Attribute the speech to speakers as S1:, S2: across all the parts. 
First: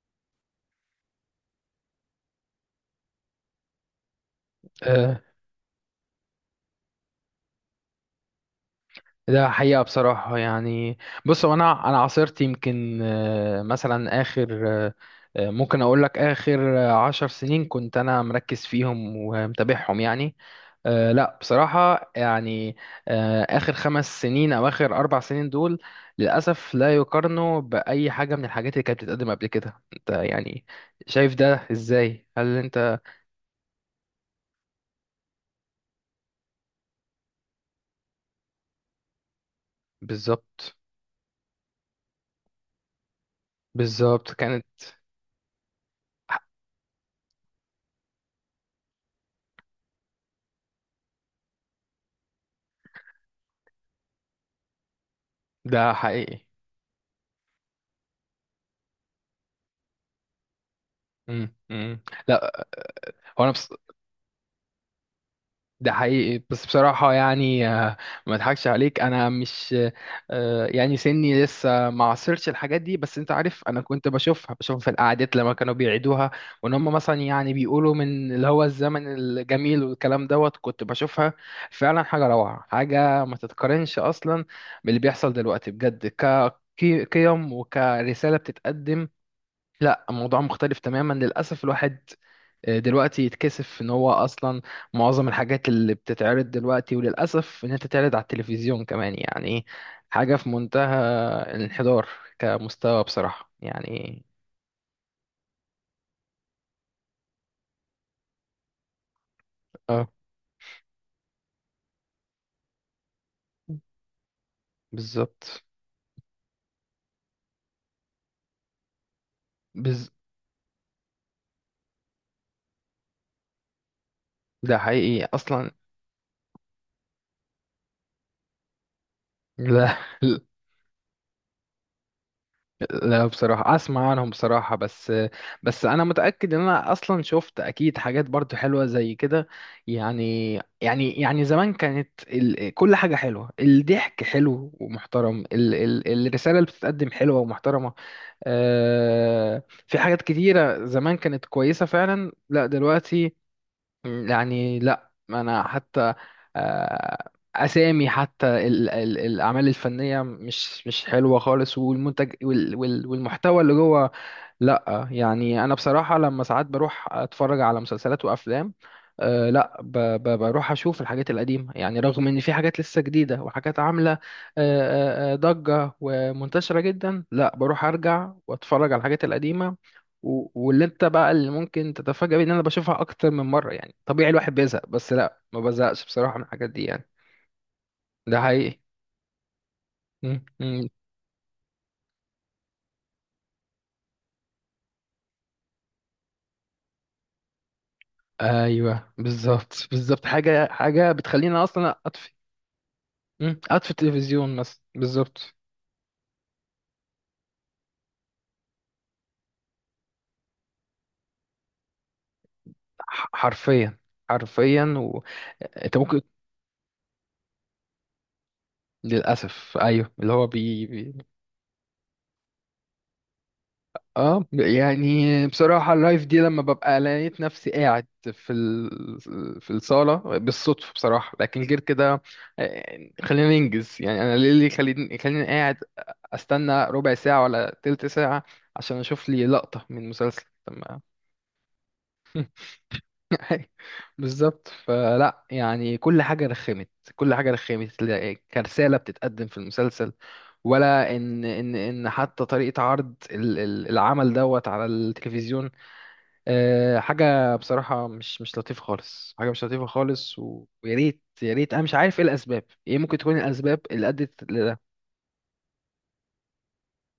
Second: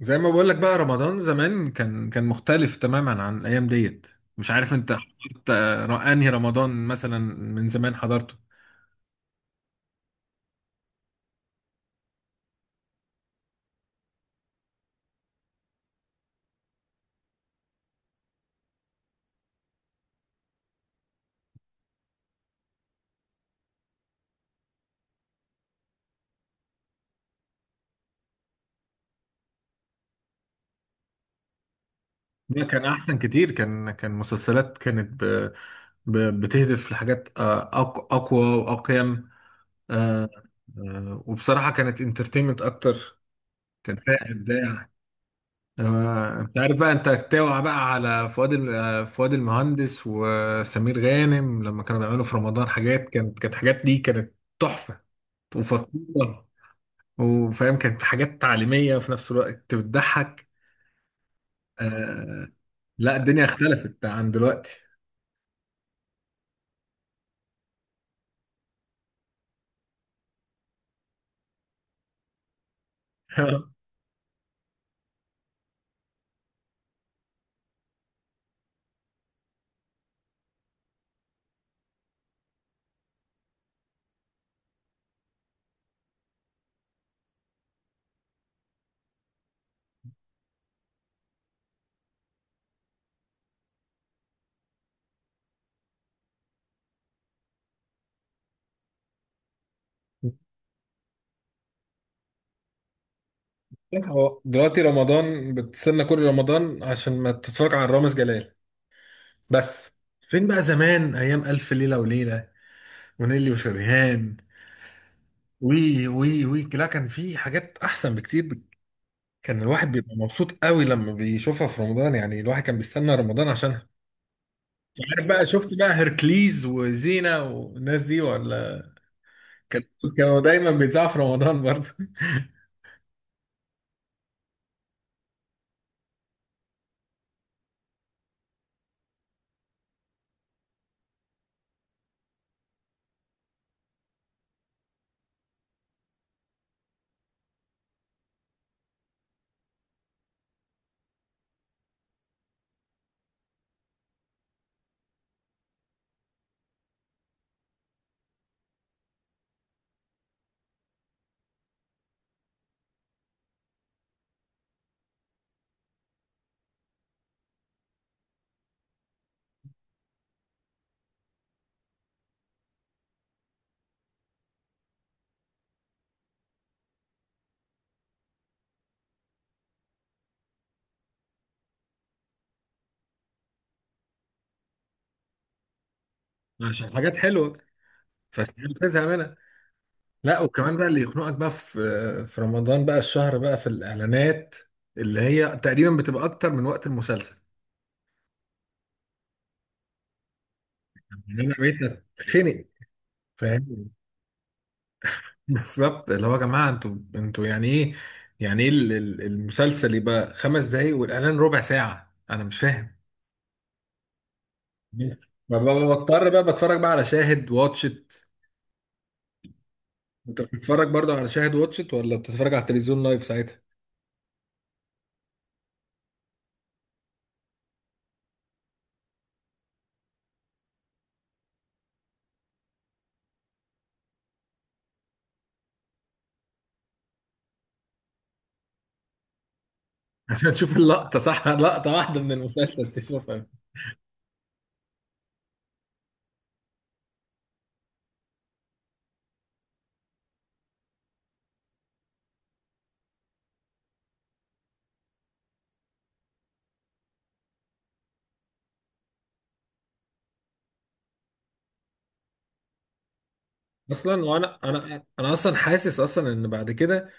S1: زي ما بقول لك بقى رمضان زمان كان مختلف تماما عن الايام ديت. مش عارف انت
S2: آه،
S1: حضرت انهي رمضان مثلا؟ من زمان حضرته.
S2: ده حقيقة بصراحة يعني. بص، هو أنا عاصرت يمكن مثلا آخر ممكن أقول لك آخر 10 سنين كنت أنا مركز فيهم ومتابعهم يعني. لا، بصراحة يعني آخر 5 سنين أو آخر 4 سنين دول، للأسف لا يقارنوا بأي حاجة من الحاجات اللي كانت بتتقدم قبل كده. أنت يعني شايف ده إزاي؟ هل
S1: ده كان
S2: أنت
S1: احسن كتير، كان مسلسلات كانت بتهدف لحاجات اقوى واقيم. آه،
S2: بالظبط،
S1: وبصراحة كانت انترتينمنت اكتر، كان فيها
S2: بالظبط كانت
S1: ابداع. انت عارف بقى، انت توع بقى على فؤاد المهندس وسمير غانم لما كانوا بيعملوا في رمضان حاجات، كانت حاجات دي كانت تحفة
S2: ده حقيقي.
S1: وفطورة، وفاهم كانت حاجات تعليمية وفي نفس الوقت بتضحك.
S2: مم. مم.
S1: آه
S2: لا،
S1: لا، الدنيا
S2: هو انا بص.
S1: اختلفت عن دلوقتي.
S2: ده حقيقي بس بصراحة يعني ما اضحكش عليك، أنا مش يعني سني لسه ما عاصرتش الحاجات دي، بس أنت عارف أنا كنت بشوفها في القعدات لما كانوا بيعيدوها، وإن هم مثلا يعني بيقولوا من اللي هو الزمن الجميل والكلام دوت. كنت بشوفها فعلا حاجة روعة، حاجة ما تتقارنش أصلا باللي بيحصل دلوقتي بجد، كقيم وكرسالة بتتقدم. لا، الموضوع مختلف تماما للأسف. الواحد دلوقتي يتكسف ان هو اصلا معظم الحاجات اللي بتتعرض دلوقتي، وللاسف انها تتعرض على التلفزيون كمان يعني، حاجه في منتهى الانحدار كمستوى بصراحه يعني.
S1: هو دلوقتي رمضان بتستنى كل رمضان عشان ما تتفرج على رامز جلال بس.
S2: اه،
S1: فين بقى زمان ايام الف ليلة وليلة ونيلي وشريهان؟
S2: بالظبط.
S1: وي وي وي، لا كان في حاجات احسن بكتير كان الواحد
S2: بز.
S1: بيبقى مبسوط قوي لما بيشوفها في رمضان، يعني الواحد كان بيستنى رمضان عشانها.
S2: ده
S1: مش
S2: حقيقي
S1: عارف بقى،
S2: اصلا.
S1: شفت بقى هركليز وزينة والناس دي ولا؟ كان-
S2: لا.
S1: كانوا دايما بيتذاعوا في رمضان برضه.
S2: لا، بصراحة أسمع عنهم بصراحة، بس أنا متأكد إن أنا أصلا شفت أكيد حاجات برضو حلوة زي كده يعني. يعني زمان كانت ال، كل حاجة حلوة، الضحك حلو ومحترم، الرسالة اللي بتتقدم حلوة ومحترمة. في حاجات كتيرة زمان كانت كويسة فعلا. لا دلوقتي. مم، يعني لا انا حتى اسامي حتى الاعمال الفنيه مش حلوه خالص، والمنتج والمحتوى اللي جوه. لا، يعني انا بصراحه لما ساعات بروح اتفرج على مسلسلات وافلام، لا، ب ب بروح اشوف الحاجات القديمه يعني، رغم ان في حاجات لسه جديده وحاجات عامله أه أه آه، ضجه ومنتشره جدا، لا بروح ارجع واتفرج على الحاجات القديمه. واللي انت بقى اللي ممكن تتفاجأ بيه ان انا بشوفها اكتر من مره يعني. طبيعي الواحد بيزهق، بس لا، ما بزهقش بصراحه من الحاجات دي
S1: عشان
S2: يعني.
S1: حاجات حلوه
S2: ده
S1: فاستحيل
S2: حقيقي
S1: تزهق منها.
S2: م-
S1: لا، وكمان بقى،
S2: م.
S1: اللي يخنقك بقى في رمضان بقى الشهر بقى في الاعلانات، اللي هي تقريبا بتبقى اكتر من وقت المسلسل.
S2: ايوه، بالظبط، بالظبط. حاجه
S1: يعني انا
S2: بتخليني
S1: بقيت
S2: اصلا أطفي.
S1: اتخنق،
S2: مم. قاعد
S1: فاهم؟
S2: في التلفزيون مثلا. بالظبط.
S1: بالظبط، اللي هو يا جماعه، انتوا يعني ايه؟ يعني ايه المسلسل يبقى خمس دقايق والاعلان ربع ساعه؟ انا مش فاهم.
S2: حرفيا، حرفيا.
S1: ببقى
S2: انت ممكن
S1: بضطر بقى بتفرج بقى على شاهد واتشت.
S2: للاسف ايوه، اللي
S1: انت
S2: هو
S1: بتتفرج برضه على شاهد واتشت ولا بتتفرج على التلفزيون لايف ساعتها؟
S2: اه، يعني بصراحه، اللايف دي لما ببقى لقيت نفسي قاعد في في الصاله بالصدفه بصراحه، لكن غير كده خلينا ننجز يعني. انا ليه اللي خليني قاعد استنى ربع ساعه ولا تلت ساعه عشان اشوف لي لقطه من مسلسل؟
S1: عشان تشوف
S2: طب.
S1: اللقطة صح، لقطة واحدة من المسلسل تشوفها.
S2: أي، بالظبط. فلا يعني، كل حاجة رخمت، كل حاجة رخمت. كرسالة بتتقدم في المسلسل، ولا ان حتى طريقة عرض العمل دوت على التلفزيون، حاجة بصراحة مش لطيفة خالص، حاجة مش لطيفة خالص. ويا ريت، يا ريت. انا مش عارف ايه الاسباب، ايه ممكن تكون الاسباب اللي
S1: أصلا
S2: ادت
S1: وأنا
S2: لده.
S1: أنا أنا أصلا حاسس أصلا إن بعد كده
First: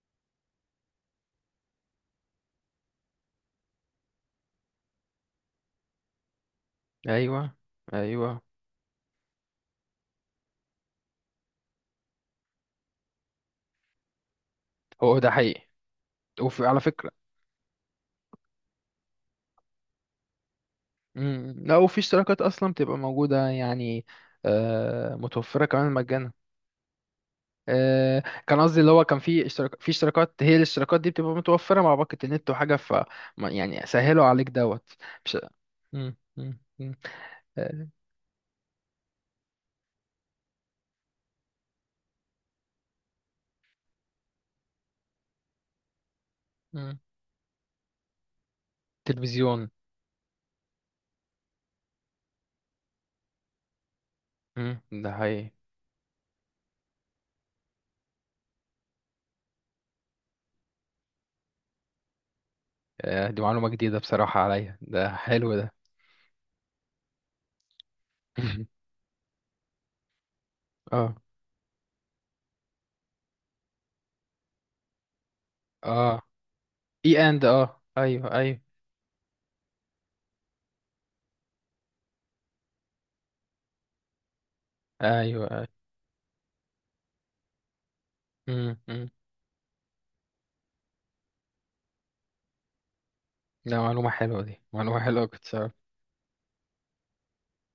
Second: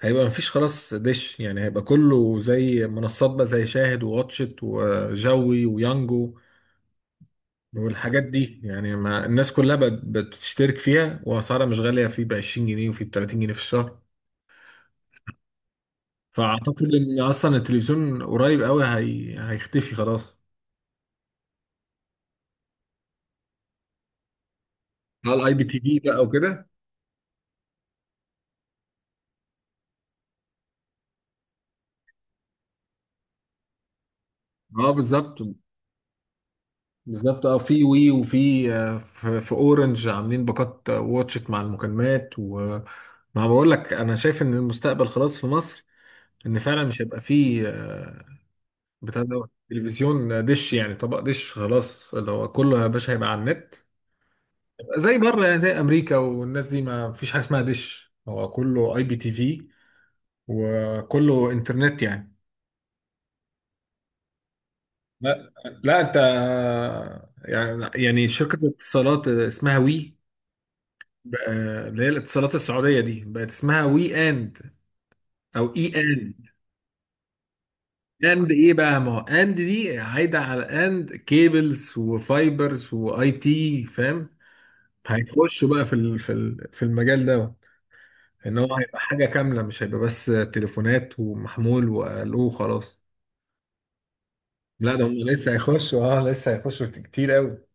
S1: هيبقى مفيش خلاص دش، يعني هيبقى كله زي منصات بقى، زي شاهد وواتشت وجوي ويانجو
S2: ايوه،
S1: والحاجات
S2: ايوه.
S1: دي. يعني ما الناس كلها بقت بتشترك فيها، وأسعارها مش غالية، في ب 20 جنيه وفي ب 30 جنيه في الشهر.
S2: هو ده حقيقي. وفي على
S1: فأعتقد
S2: فكرة،
S1: إن أصلا التلفزيون قريب قوي هيختفي خلاص.
S2: مم. لا، وفي اشتراكات اصلا بتبقى موجودة يعني،
S1: على الاي بي
S2: متوفرة
S1: تي
S2: كمان
S1: في بقى
S2: مجانا.
S1: وكده.
S2: كان قصدي اللي هو كان في اشتراكات، هي الاشتراكات دي بتبقى متوفرة مع باقة النت وحاجة. ف يعني سهلوا عليك
S1: اه
S2: دوت.
S1: بالظبط،
S2: مش. مم. مم. مم.
S1: بالظبط. اه، في
S2: آه،
S1: وي وفي في اورنج عاملين باقات واتشت مع المكالمات وما... بقول لك، انا شايف ان المستقبل خلاص في مصر، ان فعلا
S2: مم.
S1: مش هيبقى فيه بتاع ده
S2: تلفزيون.
S1: تلفزيون، دش، يعني طبق دش خلاص، اللي هو كله يا باشا هيبقى على النت.
S2: مم،
S1: هيبقى
S2: ده
S1: زي بره،
S2: هي
S1: يعني زي امريكا والناس دي، ما فيش حاجه اسمها دش، هو كله اي بي تي في وكله انترنت يعني.
S2: دي معلومة جديدة بصراحة عليا، ده
S1: لا
S2: حلو ده.
S1: لا، انت يعني شركه اتصالات اسمها وي
S2: اه،
S1: بقى، اللي هي الاتصالات السعودية دي بقت اسمها وي اند، او اي
S2: اه،
S1: اند.
S2: اي اند، اه، ايوه،
S1: اند
S2: ايوه،
S1: ايه بقى؟ ما هو اند دي هايدة على اند كيبلز وفايبرز واي تي، فاهم؟
S2: ايوه، ايوه.
S1: هيخشوا بقى في المجال ده، ان هو
S2: مم،
S1: هيبقى
S2: مم.
S1: حاجة كاملة مش هيبقى بس تليفونات ومحمول وقالوه خلاص.
S2: ده معلومة حلوة، دي
S1: لا
S2: معلومة
S1: ده هم
S2: حلوة
S1: لسه
S2: كنت.
S1: هيخشوا، اه لسه هيخشوا في كتير قوي.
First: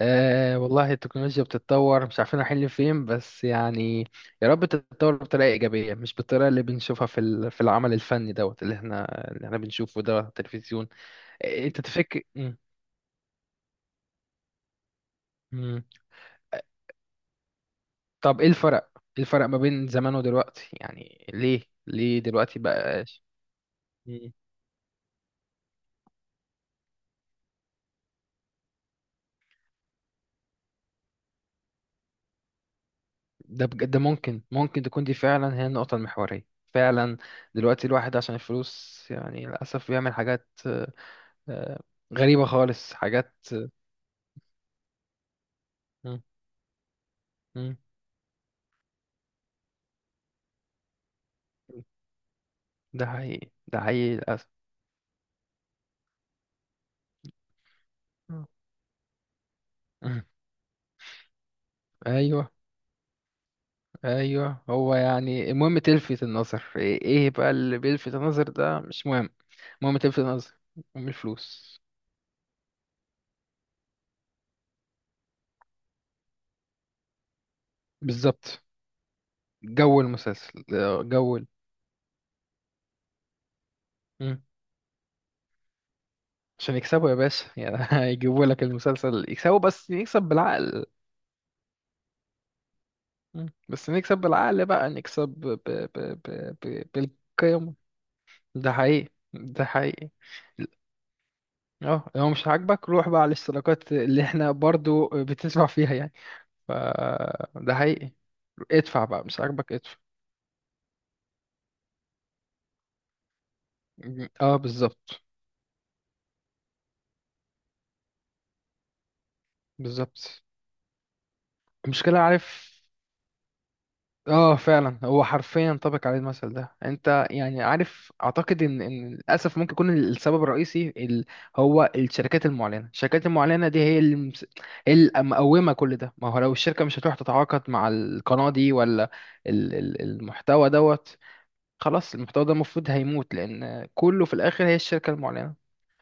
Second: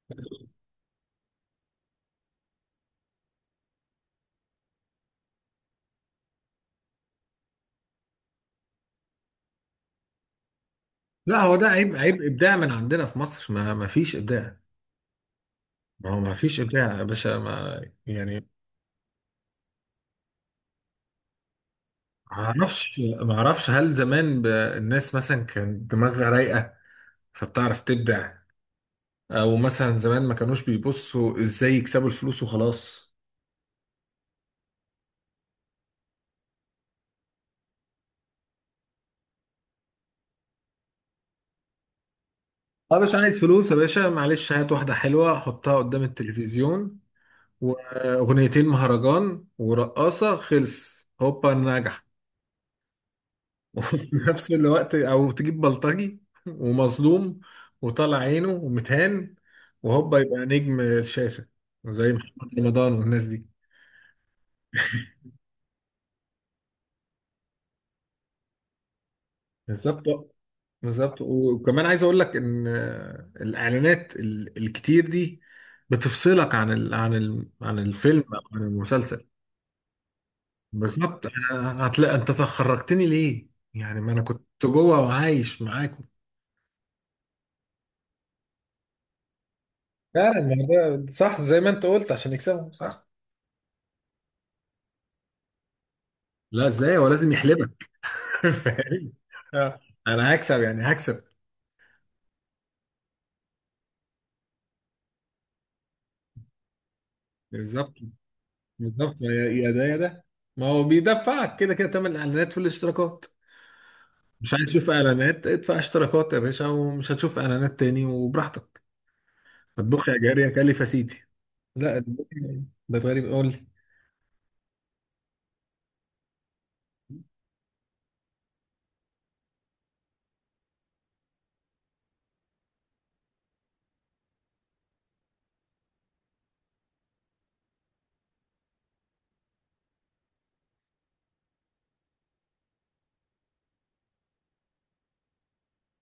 S2: آه والله، التكنولوجيا بتتطور، مش عارفين رايحين لفين بس يعني. يا رب تتطور بطريقة إيجابية، مش بالطريقة اللي بنشوفها في في العمل الفني دوت، اللي احنا بنشوفه ده على التلفزيون.
S1: لا، هو ده
S2: انت
S1: عيب،
S2: تفكر.
S1: عيب ابداع
S2: مم.
S1: من عندنا في مصر، ما فيش ابداع.
S2: مم.
S1: ما هو ما فيش ابداع يا باشا، ما
S2: طب
S1: يعني...
S2: ايه الفرق؟ ما بين زمان ودلوقتي يعني؟ ليه دلوقتي
S1: معرفش
S2: بقى؟
S1: معرفش هل
S2: مم.
S1: زمان الناس مثلا كان دماغها رايقة فبتعرف تبدع؟ او مثلا زمان ما كانوش بيبصوا ازاي يكسبوا الفلوس وخلاص.
S2: ده بجد، ده ممكن تكون دي فعلا هي النقطة المحورية فعلا. دلوقتي الواحد عشان الفلوس يعني للأسف بيعمل حاجات آه، غريبة خالص،
S1: اه، مش
S2: حاجات.
S1: عايز فلوس يا باشا، معلش، هات واحدة حلوة حطها قدام التلفزيون
S2: مم.
S1: واغنيتين مهرجان ورقاصة، خلص، هوبا نجح.
S2: ده حقيقي، ده
S1: وفي
S2: حقيقي للأسف.
S1: نفس الوقت او تجيب بلطجي ومظلوم وطلع
S2: مم.
S1: عينه ومتهان، وهوبا
S2: مم.
S1: يبقى نجم الشاشة، زي
S2: أيوه،
S1: محمد رمضان والناس دي.
S2: أيوه. هو يعني المهم تلفت النظر. إيه بقى اللي بيلفت النظر، ده مش مهم. المهم
S1: بالظبط،
S2: تلفت النظر. أم
S1: بالظبط.
S2: الفلوس.
S1: وكمان عايز اقول لك ان الاعلانات الكتير دي بتفصلك عن الفيلم او عن
S2: بالظبط.
S1: المسلسل.
S2: جو المسلسل،
S1: بالظبط.
S2: جو
S1: هتلاقي انت تخرجتني ليه؟ يعني ما انا كنت
S2: مم.
S1: جوه وعايش معاكم.
S2: عشان يكسبوا يا باشا يعني. هيجيبوا لك المسلسل يكسبوا، بس نكسب
S1: فعلا، ما
S2: بالعقل.
S1: ده صح، زي ما انت قلت، عشان يكسبوا، صح.
S2: مم. بس نكسب بالعقل بقى، نكسب
S1: لا ازاي، هو لازم يحلبك.
S2: بالقيم. ده حقيقي،
S1: فاهم.
S2: ده
S1: اه
S2: حقيقي.
S1: انا هكسب يعني، هكسب.
S2: اه، لو مش عاجبك روح بقى على الاشتراكات اللي احنا برضو بتدفع فيها يعني. ف ده
S1: بالظبط،
S2: حقيقي. ادفع
S1: بالظبط.
S2: بقى،
S1: يا
S2: مش
S1: يا
S2: عاجبك
S1: ده يا
S2: ادفع.
S1: ده، ما هو بيدفعك كده كده تمن الاعلانات في الاشتراكات. مش
S2: اه،
S1: عايز تشوف
S2: بالظبط،
S1: اعلانات، ادفع اشتراكات يا باشا ومش هتشوف اعلانات تاني وبراحتك. اطبخ يا جاري
S2: بالظبط.
S1: يا كلف يا سيدي. لا
S2: المشكلة
S1: الدنيا
S2: عارف،
S1: بقت غريب قوي.
S2: اه فعلا. هو حرفيا ينطبق عليه المثل ده، انت يعني عارف. اعتقد ان للاسف ممكن يكون السبب الرئيسي هو الشركات المعلنه. الشركات المعلنه دي هي اللي هي اللي مقومه كل ده. ما هو لو الشركه مش هتروح تتعاقد مع القناه دي ولا المحتوى دوت، خلاص المحتوى ده المفروض هيموت، لان كله في الاخر هي الشركه المعلنه.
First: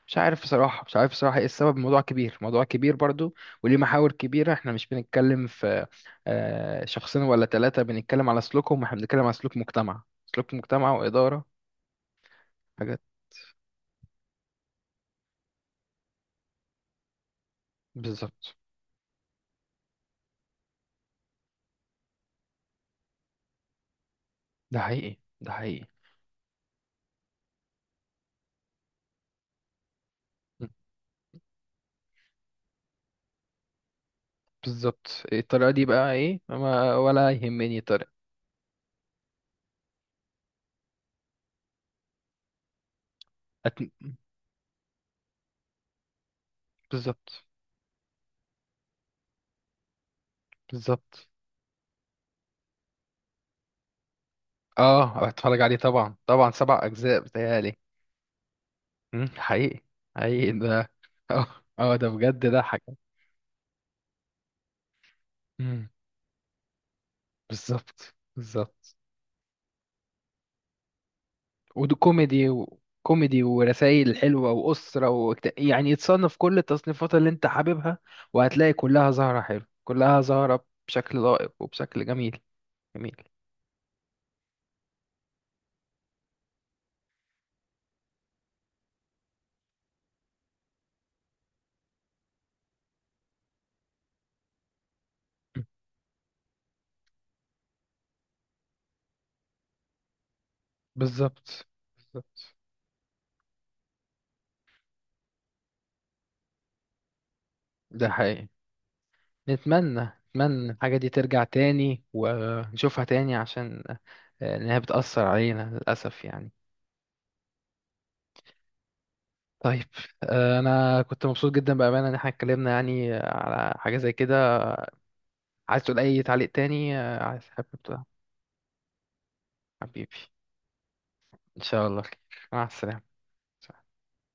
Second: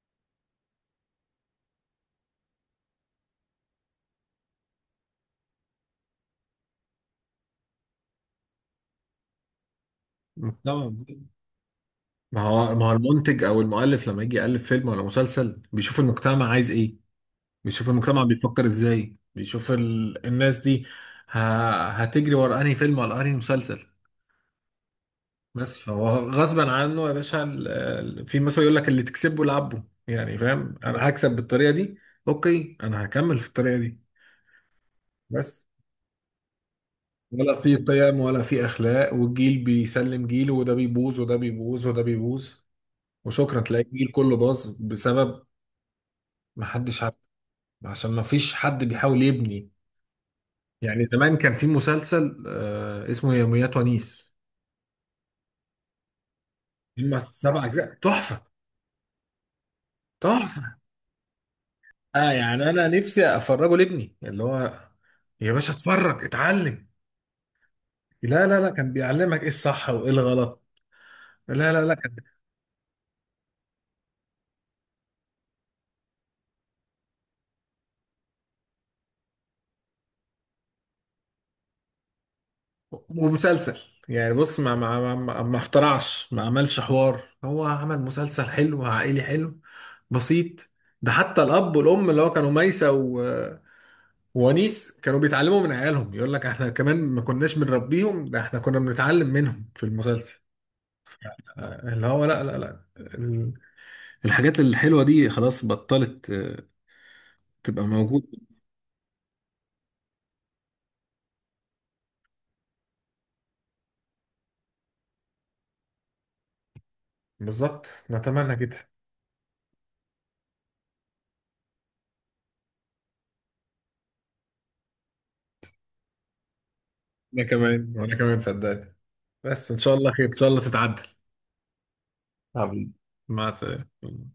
S2: مش عارف بصراحه، مش عارف بصراحه ايه السبب. الموضوع كبير، موضوع كبير برضو وليه محاور كبيره. احنا مش بنتكلم في شخصين ولا ثلاثه بنتكلم على سلوكهم، احنا بنتكلم على سلوك مجتمع. سلوك
S1: المجتمع،
S2: مجتمع واداره
S1: ما هو
S2: حاجات.
S1: المنتج او المؤلف لما يجي يالف فيلم ولا مسلسل بيشوف المجتمع عايز ايه، بيشوف المجتمع
S2: بالظبط.
S1: بيفكر ازاي، بيشوف الناس دي ه... هتجري ورا انهي فيلم ولا انهي مسلسل.
S2: ده حقيقي، ده
S1: بس
S2: حقيقي.
S1: فهو غصبا عنه يا باشا، في مثلا يقول لك اللي تكسبه لعبه، يعني
S2: م.
S1: فاهم، انا هكسب بالطريقه دي، اوكي انا هكمل في الطريقه دي
S2: بالظبط.
S1: بس،
S2: الطريقه دي بقى ايه؟ ما ولا
S1: ولا في
S2: يهمني الطريقه.
S1: قيم ولا في اخلاق، والجيل بيسلم جيله وده بيبوظ وده بيبوظ وده بيبوظ، وشكرا،
S2: أت...
S1: تلاقي الجيل كله باظ بسبب ما حدش عارف،
S2: بالظبط،
S1: عشان ما فيش حد بيحاول يبني. يعني
S2: بالظبط.
S1: زمان كان في مسلسل اسمه يوميات ونيس،
S2: اه، هتفرج عليه طبعا، طبعا. 7 اجزاء
S1: هم سبع
S2: بتهيألي.
S1: اجزاء تحفه،
S2: مم، حقيقي، حقيقي
S1: تحفه.
S2: ده. اه، اه، ده
S1: اه
S2: بجد، ده
S1: يعني انا
S2: حاجة.
S1: نفسي افرجه لابني، اللي هو يا باشا
S2: مم،
S1: اتفرج اتعلم.
S2: بالظبط،
S1: لا لا لا، كان
S2: بالظبط.
S1: بيعلمك ايه الصح وايه الغلط. لا لا لا.
S2: وده كوميدي، ورسائل حلوة وأسرة يعني يتصنف كل التصنيفات اللي أنت حاببها، وهتلاقي كلها زهرة حلو، كلها زهرة بشكل لائق وبشكل جميل. جميل.
S1: ومسلسل، يعني بص، ما ما اخترعش، ما عملش حوار، هو عمل مسلسل حلو عائلي حلو بسيط. ده حتى الاب والام اللي هو كانوا ميسة وونيس كانوا بيتعلموا
S2: مم،
S1: من عيالهم، يقول لك احنا كمان ما كناش بنربيهم، ده احنا كنا بنتعلم منهم في المسلسل.
S2: بالظبط،
S1: اللي هو لا
S2: بالظبط.
S1: لا لا الحاجات الحلوة دي خلاص بطلت تبقى
S2: ده
S1: موجودة.
S2: حقيقي. نتمنى، نتمنى الحاجة دي ترجع تاني ونشوفها تاني عشان إنها بتأثر علينا للأسف يعني.
S1: بالظبط نتمنى كده.
S2: طيب، انا كنت مبسوط جدا بامانه ان احنا اتكلمنا يعني على حاجه زي كده. عايز تقول اي تعليق تاني؟ عايز
S1: انا
S2: حابب
S1: كمان،
S2: تقول.
S1: وانا كمان صدقني، بس ان شاء الله
S2: حبيبي،
S1: خير، ان شاء الله تتعدل.
S2: ان شاء الله خير. مع
S1: حبيبي،
S2: السلامه.
S1: مع السلامة.